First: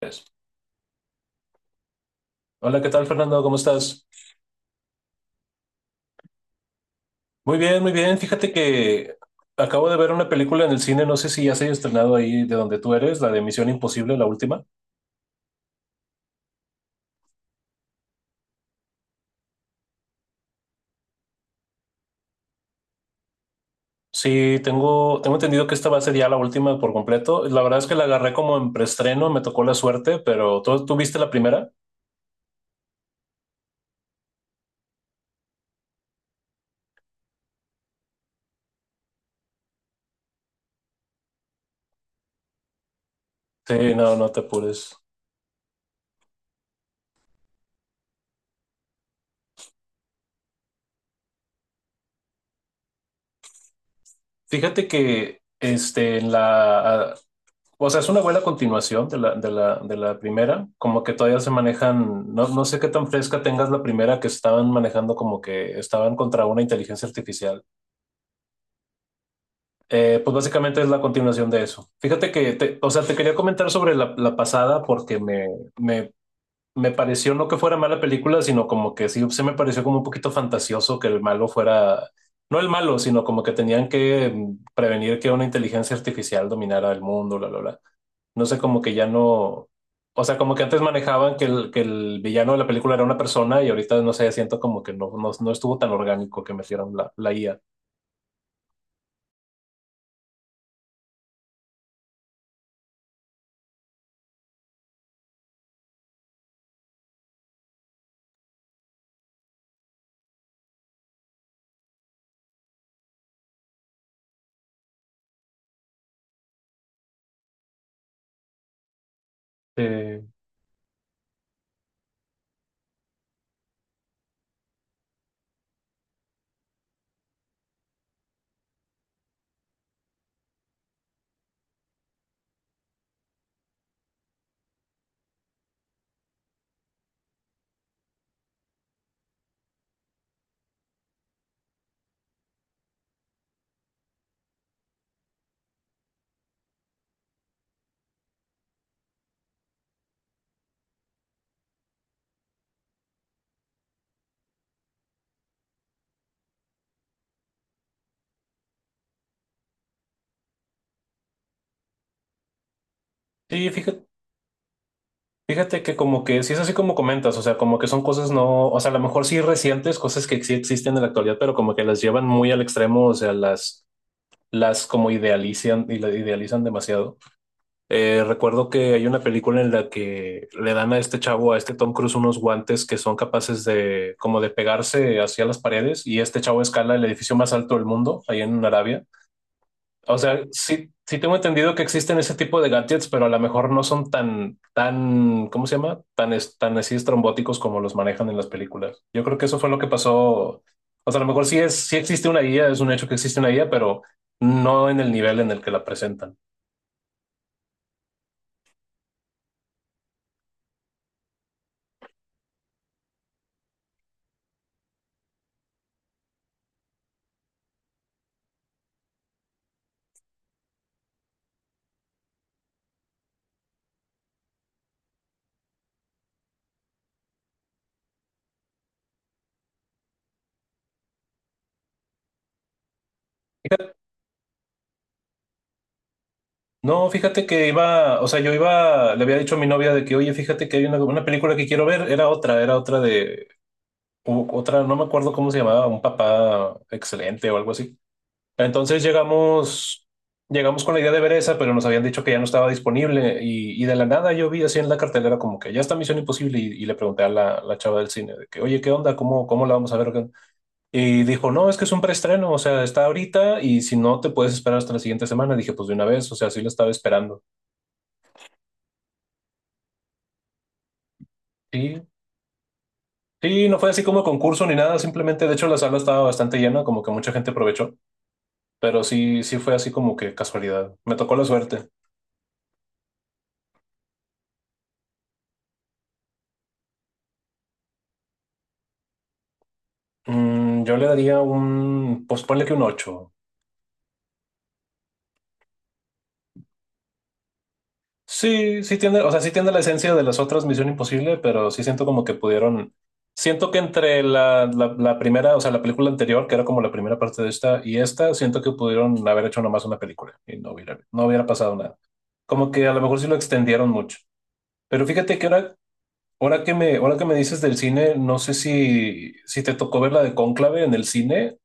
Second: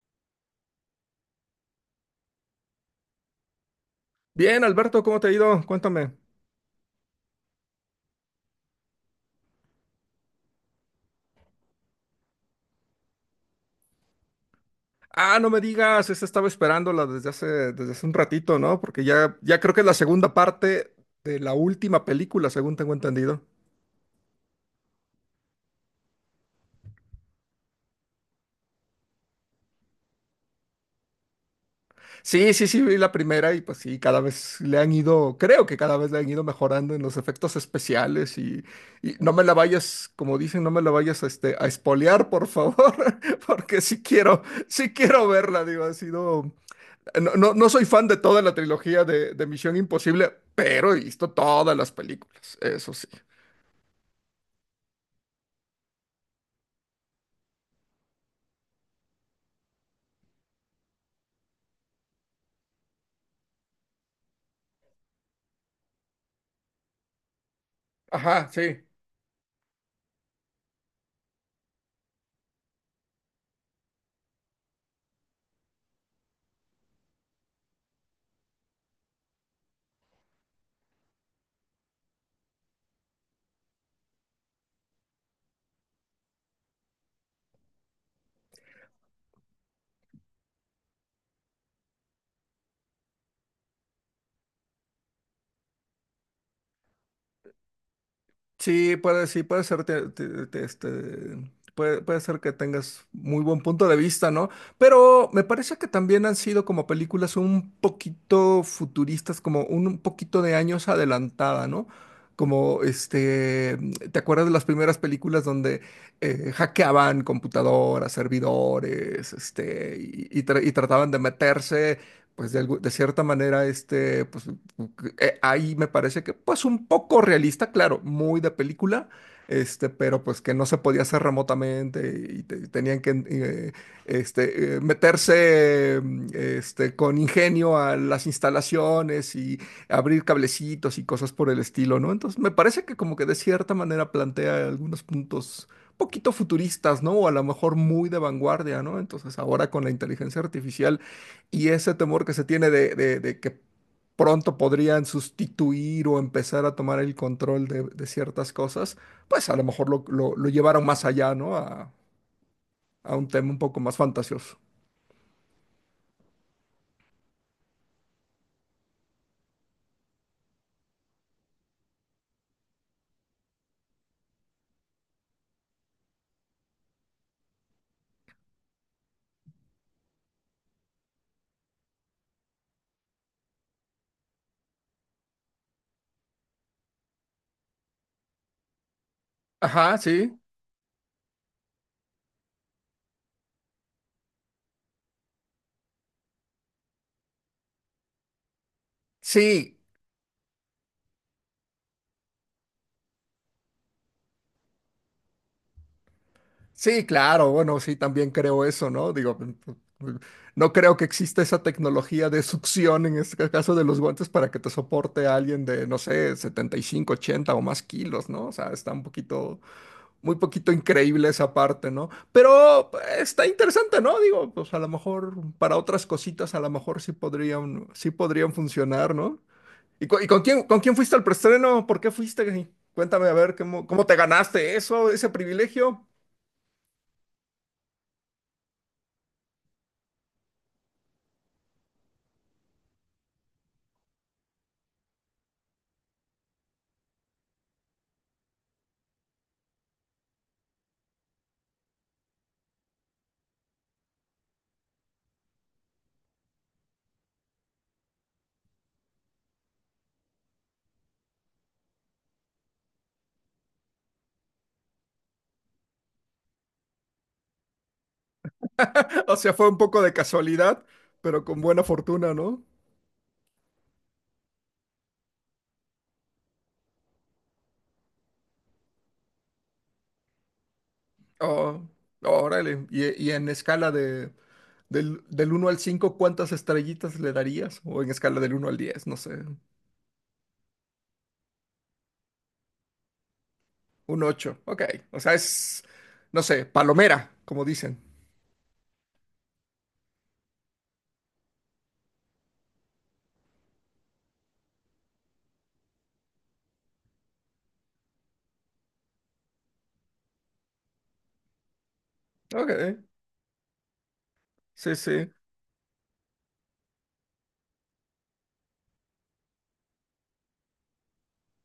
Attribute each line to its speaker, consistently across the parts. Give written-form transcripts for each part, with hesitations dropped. Speaker 1: Pues, Hola, ¿qué tal, Fernando? ¿Cómo estás?
Speaker 2: Bien, Alberto, ¿cómo te ha ido? Cuéntame.
Speaker 1: Muy bien, muy bien. Fíjate que acabo de ver una película en el cine, no sé si ya se ha estrenado ahí de donde tú eres, la de Misión Imposible, la última.
Speaker 2: Ah, no me digas, esta estaba esperándola desde hace un ratito, ¿no? Porque ya creo que es la segunda parte de la última película, según tengo entendido.
Speaker 1: Sí, tengo entendido que esta va a ser ya la última por completo. La verdad es que la agarré como en preestreno, me tocó la suerte, pero ¿tú viste la primera?
Speaker 2: Sí, sí, sí, vi la primera y pues sí, cada vez le han ido, creo que cada vez le han ido mejorando en los efectos especiales y no me la vayas, como dicen, no me la vayas a espolear, por favor.
Speaker 1: Sí,
Speaker 2: Porque sí
Speaker 1: no, no te
Speaker 2: quiero,
Speaker 1: apures.
Speaker 2: sí quiero verla, digo, ha sido. No, no, no soy fan de toda la trilogía de Misión Imposible, pero he visto todas las películas, eso sí.
Speaker 1: Fíjate que este, en la, O sea, es una buena continuación de la primera, como que todavía se manejan, no, no sé qué tan fresca tengas la primera que estaban manejando como que estaban contra una inteligencia artificial.
Speaker 2: Ajá, sí.
Speaker 1: Pues básicamente es la continuación de eso. Fíjate que, o sea, te quería comentar sobre la pasada porque me me pareció no que fuera mala película, sino como que sí se me pareció como un poquito fantasioso que el malo fuera, no el malo, sino como que tenían que prevenir que una inteligencia artificial dominara el mundo, bla, bla, bla. No sé, como que ya no, o sea, como que antes manejaban que el villano de la película era una persona y ahorita no sé, siento como que no, no, no estuvo tan orgánico que metieran la IA.
Speaker 2: Sí, puede ser, puede ser que tengas muy buen punto de vista, ¿no? Pero me parece que también han sido como películas un poquito futuristas, como un poquito de años adelantada, ¿no? Como, ¿te acuerdas de las primeras películas donde hackeaban computadoras, servidores,
Speaker 1: Eh,
Speaker 2: y trataban de meterse, pues, de cierta manera, pues, ahí me parece que, pues, un poco realista, claro, muy de película, pero pues que no se podía hacer remotamente y tenían que, meterse, con ingenio a las instalaciones y abrir cablecitos y cosas por el estilo, ¿no? Entonces, me parece que como que de cierta manera plantea algunos puntos poquito futuristas, ¿no? O a lo mejor muy de vanguardia, ¿no? Entonces, ahora con la inteligencia artificial y ese temor que se tiene de que pronto podrían sustituir o empezar a tomar el control de ciertas cosas, pues a lo mejor lo llevaron más allá, ¿no? A un tema un
Speaker 1: sí,
Speaker 2: poco más
Speaker 1: fíjate,
Speaker 2: fantasioso.
Speaker 1: Fíjate que como que sí es así como comentas, o sea, como que son cosas no, o sea, a lo mejor sí recientes, cosas que sí existen en la actualidad, pero como que las llevan muy al extremo, o sea, las como idealizan y la idealizan demasiado. Recuerdo que hay una película en la que le dan a este chavo, a este Tom Cruise, unos guantes que son capaces de como de pegarse hacia las paredes y este chavo escala el edificio más alto del mundo, ahí en Arabia.
Speaker 2: Ajá,
Speaker 1: O
Speaker 2: sí,
Speaker 1: sea, sí, sí tengo entendido que existen ese tipo de gadgets, pero a lo mejor no son tan, ¿cómo se llama? Tan, tan así estrambóticos como los manejan en las películas. Yo creo que eso fue
Speaker 2: sí,
Speaker 1: lo que pasó. O sea, a lo mejor sí es, sí existe una guía, es un hecho que existe una guía, pero no en el nivel en el que la presentan.
Speaker 2: sí, claro, bueno, sí, también creo eso, ¿no? Digo, no creo que exista esa tecnología de succión en este caso de los guantes para que te soporte a alguien de, no sé, 75, 80 o más kilos, ¿no? O sea, está un poquito muy poquito increíble esa parte, ¿no? Pero pues, está interesante, ¿no? Digo, pues a lo mejor para otras cositas, a lo mejor sí podrían funcionar, ¿no? ¿Y con quién fuiste al preestreno? ¿Por qué fuiste? Cuéntame, a ver, ¿cómo,
Speaker 1: Fíjate-
Speaker 2: cómo te ganaste eso, ese privilegio?
Speaker 1: No, fíjate que iba, o sea, yo iba, le había dicho a mi novia de que, oye, fíjate que hay una película que quiero ver, era otra de, otra, no me acuerdo cómo se llamaba, un papá excelente o algo así. Entonces llegamos, Llegamos con la idea de ver esa, pero nos habían dicho que ya no estaba disponible y de la nada yo vi así en la cartelera como que ya está Misión Imposible y le pregunté a la chava del cine de que, oye, ¿qué onda? ¿Cómo, cómo la vamos a ver? Y dijo, no, es que es un preestreno, o sea, está ahorita y si no te puedes esperar hasta la siguiente semana. Dije, pues de una vez, o sea, sí la estaba esperando.
Speaker 2: O sea, fue un poco de casualidad, pero con buena
Speaker 1: Y
Speaker 2: fortuna, ¿no?
Speaker 1: sí, no fue así como concurso ni nada, simplemente, de hecho, la sala estaba bastante llena, como que mucha gente aprovechó, pero sí, sí fue así como que casualidad. Me tocó la
Speaker 2: Oh,
Speaker 1: suerte.
Speaker 2: órale. Y en escala del 1 al cinco, ¿cuántas estrellitas le darías? O en escala del 1 al 10, no sé.
Speaker 1: Yo le daría un, pues ponle que un ocho.
Speaker 2: Un 8, ok. O sea, es, no sé, palomera, como dicen.
Speaker 1: Sí, sí tiene, o sea, sí tiene la esencia de las otras Misión Imposible, pero sí siento como que pudieron, siento que entre la primera, o sea, la película anterior, que era como la primera parte de esta, y esta, siento que pudieron haber hecho nomás una película y no hubiera, no hubiera pasado nada. Como que a
Speaker 2: Ok,
Speaker 1: lo mejor sí lo extendieron mucho.
Speaker 2: sí,
Speaker 1: Pero
Speaker 2: sí.
Speaker 1: fíjate que ahora, ahora que me dices del cine, no sé si, si te tocó ver la de Cónclave en el cine,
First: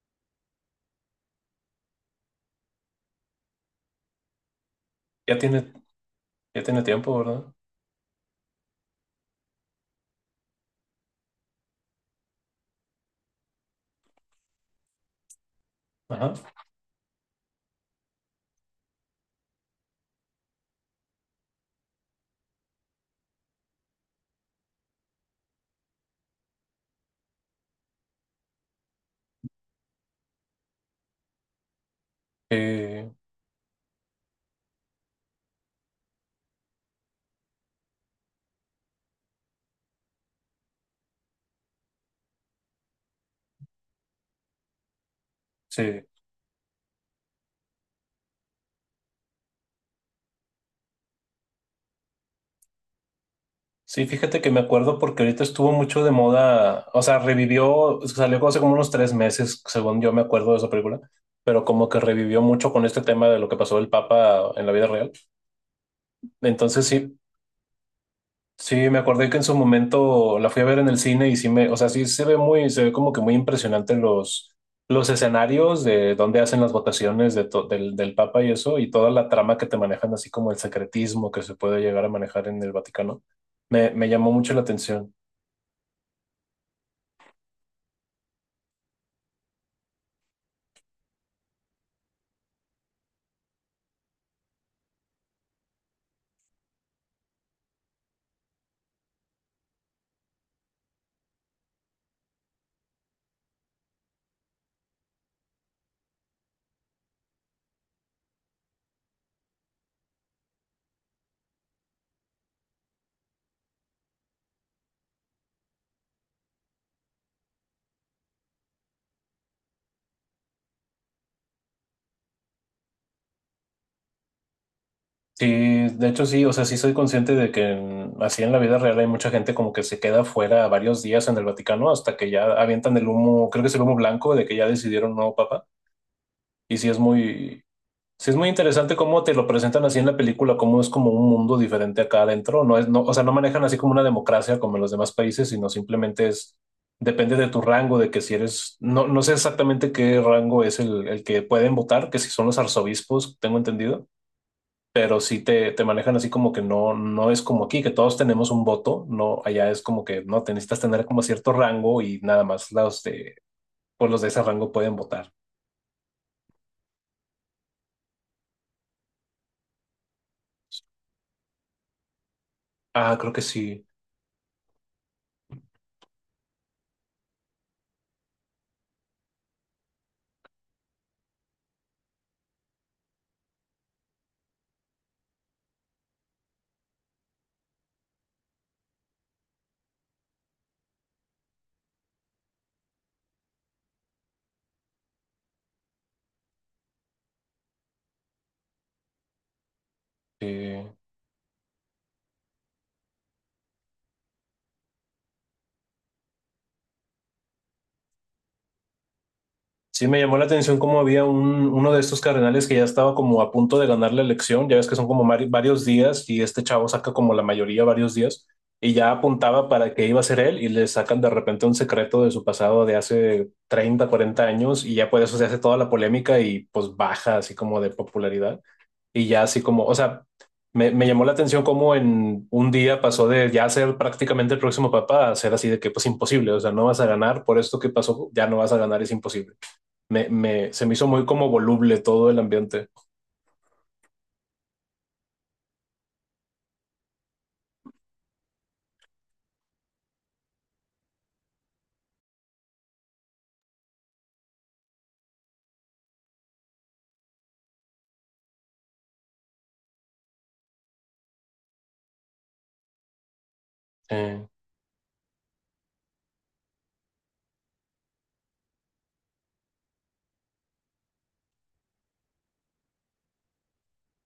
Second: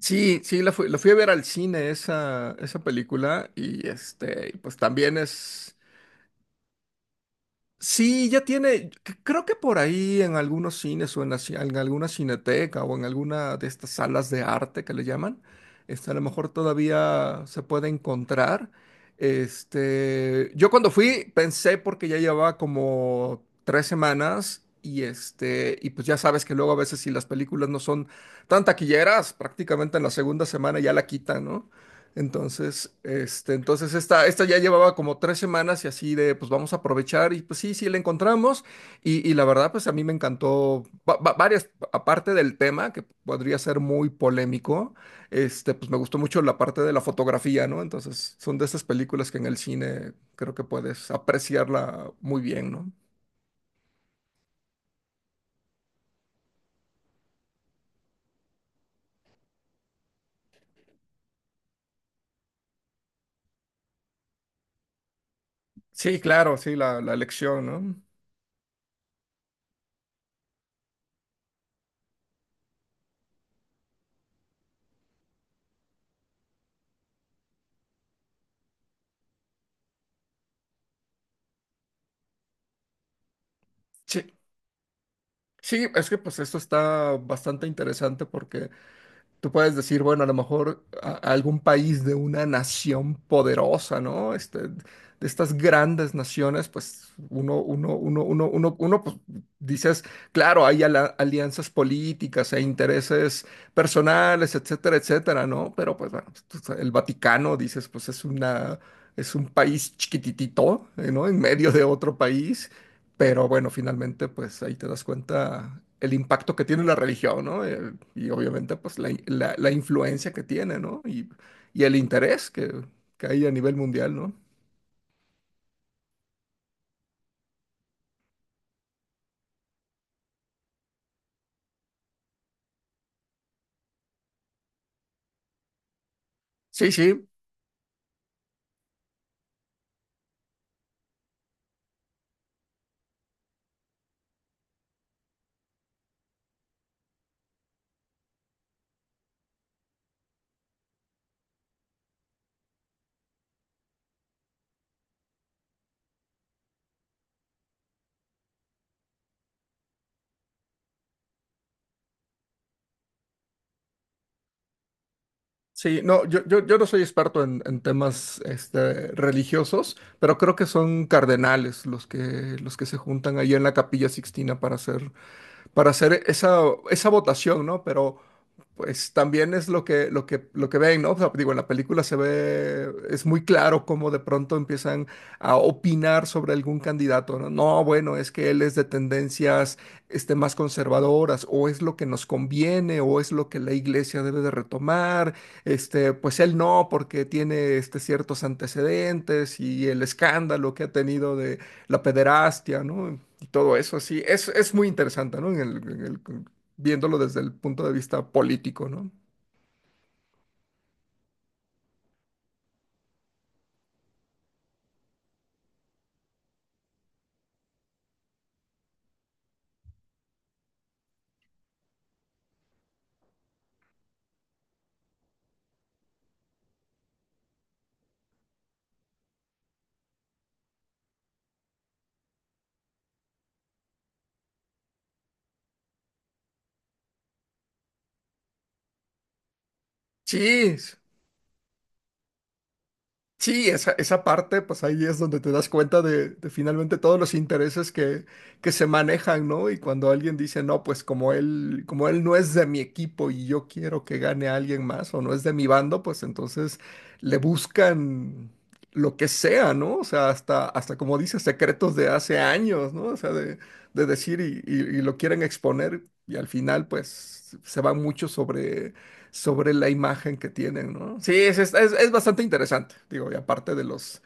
Speaker 2: Sí, sí, la fui a ver al cine esa película y pues también
Speaker 1: ya tiene,
Speaker 2: es.
Speaker 1: ya tiene tiempo, ¿verdad?
Speaker 2: Sí, creo que por ahí en algunos cines o en alguna cineteca o en alguna de estas salas de arte que le llaman, a lo
Speaker 1: Ajá.
Speaker 2: mejor todavía se puede encontrar. Yo cuando fui pensé porque ya llevaba como 3 semanas y y pues ya sabes que luego a veces si las películas no son tan taquilleras, prácticamente en la segunda semana ya la quitan, ¿no? Entonces,
Speaker 1: Eh,
Speaker 2: este, entonces esta ya llevaba como 3 semanas y así de, pues vamos a aprovechar y pues sí, sí la encontramos. Y la verdad, pues a mí me encantó, varias, aparte del tema que podría ser muy polémico, pues me
Speaker 1: sí.
Speaker 2: gustó mucho la parte de la fotografía, ¿no? Entonces son de esas películas que en el cine creo que puedes apreciarla muy bien, ¿no?
Speaker 1: Sí, fíjate que me acuerdo porque ahorita estuvo mucho de moda, o sea, revivió, salió hace como unos tres meses, según yo me acuerdo de esa película, pero como que revivió mucho con este tema de lo que pasó el Papa en la vida real.
Speaker 2: Sí, claro, sí,
Speaker 1: Entonces
Speaker 2: la
Speaker 1: sí,
Speaker 2: elección, ¿no?
Speaker 1: sí, me acordé que en su momento la fui a ver en el cine y sí me, o sea, sí se ve muy, se ve como que muy impresionante los escenarios de donde hacen las votaciones de del, del Papa y eso, y toda la trama que te manejan, así como el secretismo que se puede llegar a manejar en el Vaticano. Me
Speaker 2: Sí,
Speaker 1: llamó mucho la atención.
Speaker 2: sí, es que pues esto está bastante interesante porque tú puedes decir, bueno, a lo mejor a algún país de una nación poderosa, ¿no? De estas grandes naciones, pues uno, uno, uno, uno, uno, uno, pues, dices, claro, hay alianzas políticas e intereses personales, etcétera, etcétera, ¿no? Pero pues bueno, pues, el Vaticano, dices, pues es un país chiquititito, ¿no? En medio de otro país. Pero bueno, finalmente, pues ahí te das cuenta el impacto que tiene la religión, ¿no? Y obviamente, pues la influencia que tiene, ¿no? Y el interés que hay a nivel mundial, ¿no?
Speaker 1: Sí, de hecho sí, o sea, sí soy consciente de que así en la vida real hay mucha gente como que se queda fuera varios días en el Vaticano hasta que ya avientan el humo, creo que es el humo blanco de que ya decidieron no papa. Y
Speaker 2: Sí, sí,
Speaker 1: sí es muy interesante cómo te lo presentan así en la película, cómo es como un mundo diferente acá adentro. No es, no, o sea, no manejan así como una democracia como en los demás países, sino simplemente es, depende de tu rango, de que si eres, no, no sé exactamente qué rango es el que pueden votar, que si son los arzobispos, tengo entendido pero sí te manejan así como que no, no es como aquí, que todos tenemos un voto, no, allá es como que no, te necesitas tener como cierto rango y nada más los de, pues los de ese rango pueden votar.
Speaker 2: sí. No, yo no soy experto en temas, religiosos, pero creo que son cardenales los que se
Speaker 1: Ah, creo
Speaker 2: juntan
Speaker 1: que
Speaker 2: ahí en la
Speaker 1: sí.
Speaker 2: Capilla Sixtina para hacer, esa, votación, ¿no? Pero pues también es lo que ven, ¿no? O sea, digo, en la película se ve, es muy claro cómo de pronto empiezan a opinar sobre algún candidato, ¿no? No, bueno, es que él es de tendencias, más conservadoras, o es lo que nos conviene, o es lo que la iglesia debe de retomar, pues él no, porque tiene, ciertos antecedentes y el escándalo
Speaker 1: Sí.
Speaker 2: que ha tenido de la pederastia, ¿no? Todo eso, sí, es muy interesante, ¿no? Viéndolo desde el punto de vista político, ¿no?
Speaker 1: Sí, me llamó la atención cómo había un, uno de estos cardenales que ya estaba como a punto de ganar la elección, ya ves que son como varios días y este chavo saca como la mayoría varios días y ya apuntaba para que iba a ser él y le sacan de repente un secreto de su pasado de hace 30, 40 años y ya por eso se hace toda la polémica y pues baja así como de popularidad y ya así como, o sea, me llamó la atención cómo en un día pasó de ya ser prácticamente el próximo papa a ser así de que pues imposible, o sea, no vas a ganar por esto que pasó, ya no vas a ganar, es imposible. Me,
Speaker 2: Sí,
Speaker 1: se me hizo muy como voluble todo el ambiente
Speaker 2: sí, esa parte, pues ahí es donde te das cuenta de finalmente todos los intereses que se manejan, ¿no? Y cuando alguien dice, no, pues como él no es de mi equipo y yo quiero que gane a alguien más o no es de mi bando, pues entonces le buscan lo que sea, ¿no? O sea, hasta como dices, secretos de hace años, ¿no? O sea, de decir
Speaker 1: eh,
Speaker 2: y, y lo quieren exponer y al final, pues se va mucho sobre la imagen que tienen, ¿no? Sí, es bastante interesante, digo, y aparte de los,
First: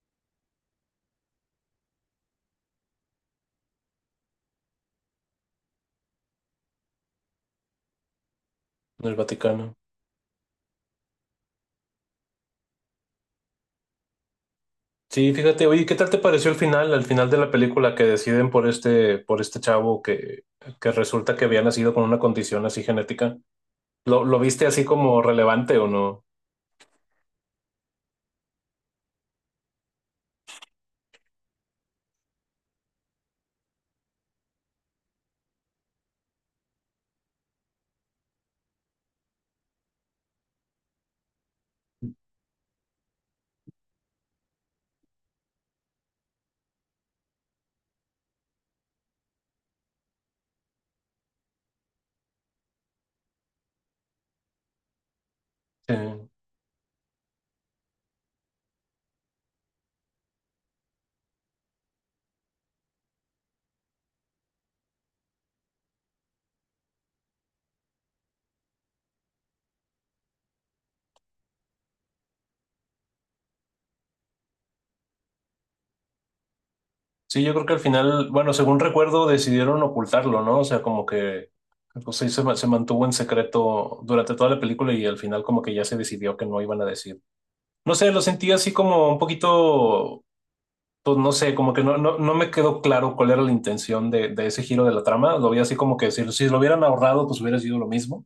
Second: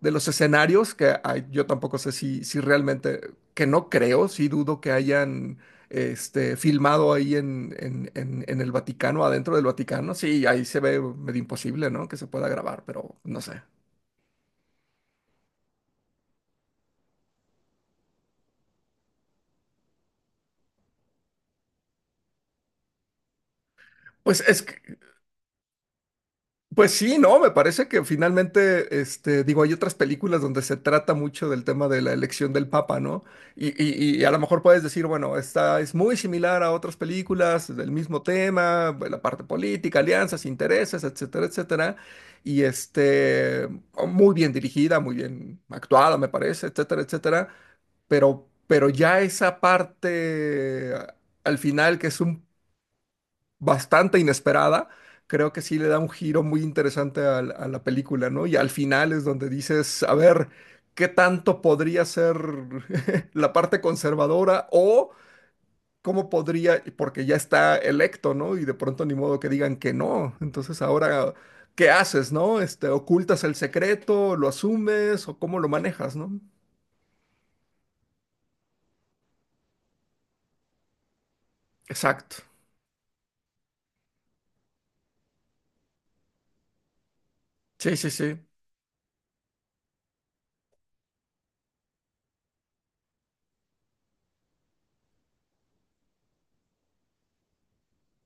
Speaker 2: escenarios, que yo tampoco sé si realmente, que no creo, sí dudo que hayan, filmado ahí en el
Speaker 1: en el
Speaker 2: Vaticano, adentro del
Speaker 1: Vaticano.
Speaker 2: Vaticano, sí, ahí se ve medio imposible, ¿no? Que se pueda grabar, pero no sé.
Speaker 1: Sí, fíjate, oye, ¿qué tal te pareció el final, al final de la película que deciden por este chavo que resulta que había nacido con una condición así genética? Lo
Speaker 2: Pues es
Speaker 1: viste así
Speaker 2: que
Speaker 1: como relevante o no?
Speaker 2: Pues sí, no, me parece que finalmente, digo, hay otras películas donde se trata mucho del tema de la elección del Papa, ¿no? Y a lo mejor puedes decir, bueno, esta es muy similar a otras películas del mismo tema, la parte política, alianzas, intereses, etcétera, etcétera. Y muy bien dirigida, muy bien actuada, me parece, etcétera, etcétera. Pero ya esa parte al final que es un bastante inesperada, creo que sí le da un
Speaker 1: Eh,
Speaker 2: giro muy interesante a la película, ¿no? Y al final es donde dices, a ver, ¿qué tanto podría ser la parte conservadora o cómo podría, porque ya está electo, ¿no? Y de pronto ni modo que digan que no. Entonces ahora, ¿qué haces, no? ¿Ocultas el secreto, lo asumes o cómo lo manejas, no?
Speaker 1: sí, yo creo que al final, bueno, según recuerdo, decidieron ocultarlo, ¿no? O sea, como que pues, sí, se,
Speaker 2: Exacto.
Speaker 1: se mantuvo en secreto durante toda la película y al final como que ya se decidió que no iban a decir. No
Speaker 2: Sí, sí,
Speaker 1: sé, lo
Speaker 2: sí.
Speaker 1: sentí así como un poquito pues no sé, como que no, no, no me quedó claro cuál era la intención de ese giro de la trama. Lo vi así como que si, si lo hubieran ahorrado, pues hubiera sido lo mismo.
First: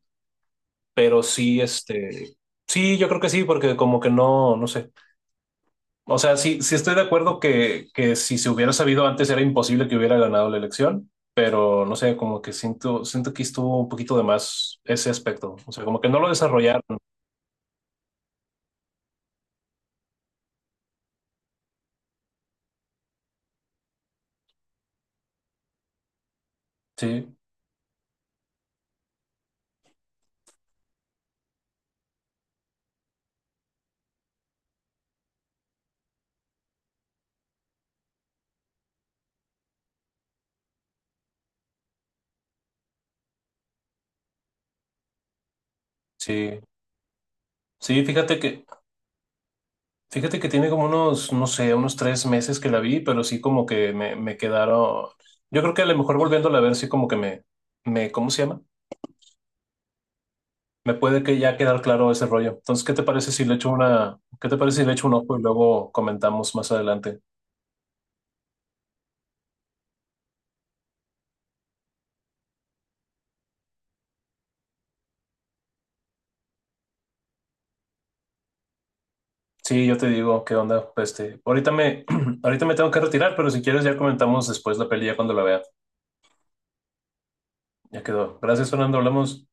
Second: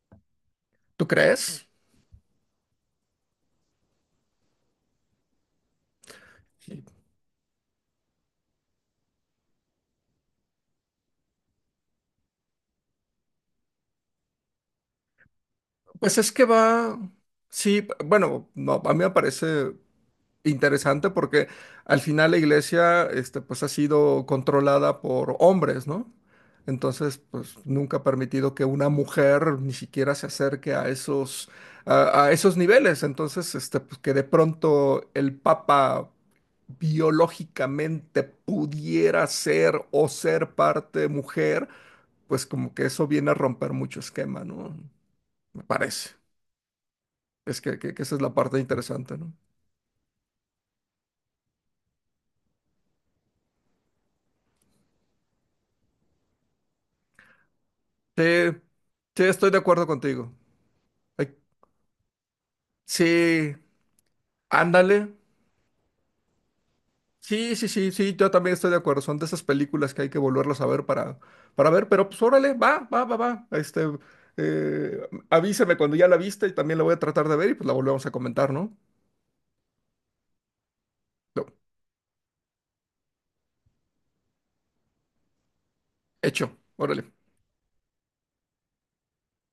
Speaker 2: ¿Tú
Speaker 1: Pero sí,
Speaker 2: crees?
Speaker 1: este, sí, yo creo que sí, porque como que no, no sé. O sea, sí, sí
Speaker 2: Sí.
Speaker 1: estoy de acuerdo que si se hubiera sabido antes era imposible que hubiera ganado la elección, pero no sé, como que siento, siento que estuvo un poquito de más ese aspecto. O sea, como que no
Speaker 2: Pues
Speaker 1: lo
Speaker 2: es que
Speaker 1: desarrollaron.
Speaker 2: va, sí, bueno, no, a mí me parece interesante porque al final la iglesia, pues ha sido controlada por hombres, ¿no? Entonces,
Speaker 1: Sí,
Speaker 2: pues nunca ha permitido que una mujer ni siquiera se acerque a esos, a esos niveles. Entonces, pues que de pronto el papa biológicamente pudiera ser o ser parte mujer, pues como que eso viene a romper mucho esquema, ¿no? Me parece.
Speaker 1: sí.
Speaker 2: Es que, que
Speaker 1: Sí,
Speaker 2: que esa es la
Speaker 1: fíjate
Speaker 2: parte
Speaker 1: que
Speaker 2: interesante, ¿no?
Speaker 1: Fíjate que tiene como unos, no sé, unos tres meses que la vi, pero sí como que me quedaron. Yo creo que a lo mejor volviéndola a ver, sí como que me,
Speaker 2: Sí,
Speaker 1: ¿cómo se llama?
Speaker 2: sí, estoy de acuerdo contigo.
Speaker 1: Me puede
Speaker 2: Ay,
Speaker 1: que ya quedar claro ese rollo. Entonces, ¿qué te parece si le
Speaker 2: sí,
Speaker 1: echo una, qué te parece si le echo
Speaker 2: ándale.
Speaker 1: un ojo y luego comentamos más adelante?
Speaker 2: Sí, sí, sí, sí, yo también estoy de acuerdo. Son de esas películas que hay que volverlas a ver para ver, pero pues órale, va, va, va, va. Avísame cuando ya la viste y también la voy a tratar de ver y pues la volvemos a comentar, ¿no?
Speaker 1: Sí, yo te digo, ¿qué onda? Pues,
Speaker 2: Lo-
Speaker 1: ahorita me tengo que retirar, pero si quieres ya comentamos después la peli ya cuando la vea.
Speaker 2: Hecho, órale.
Speaker 1: Ya quedó. Gracias, Fernando, hablamos.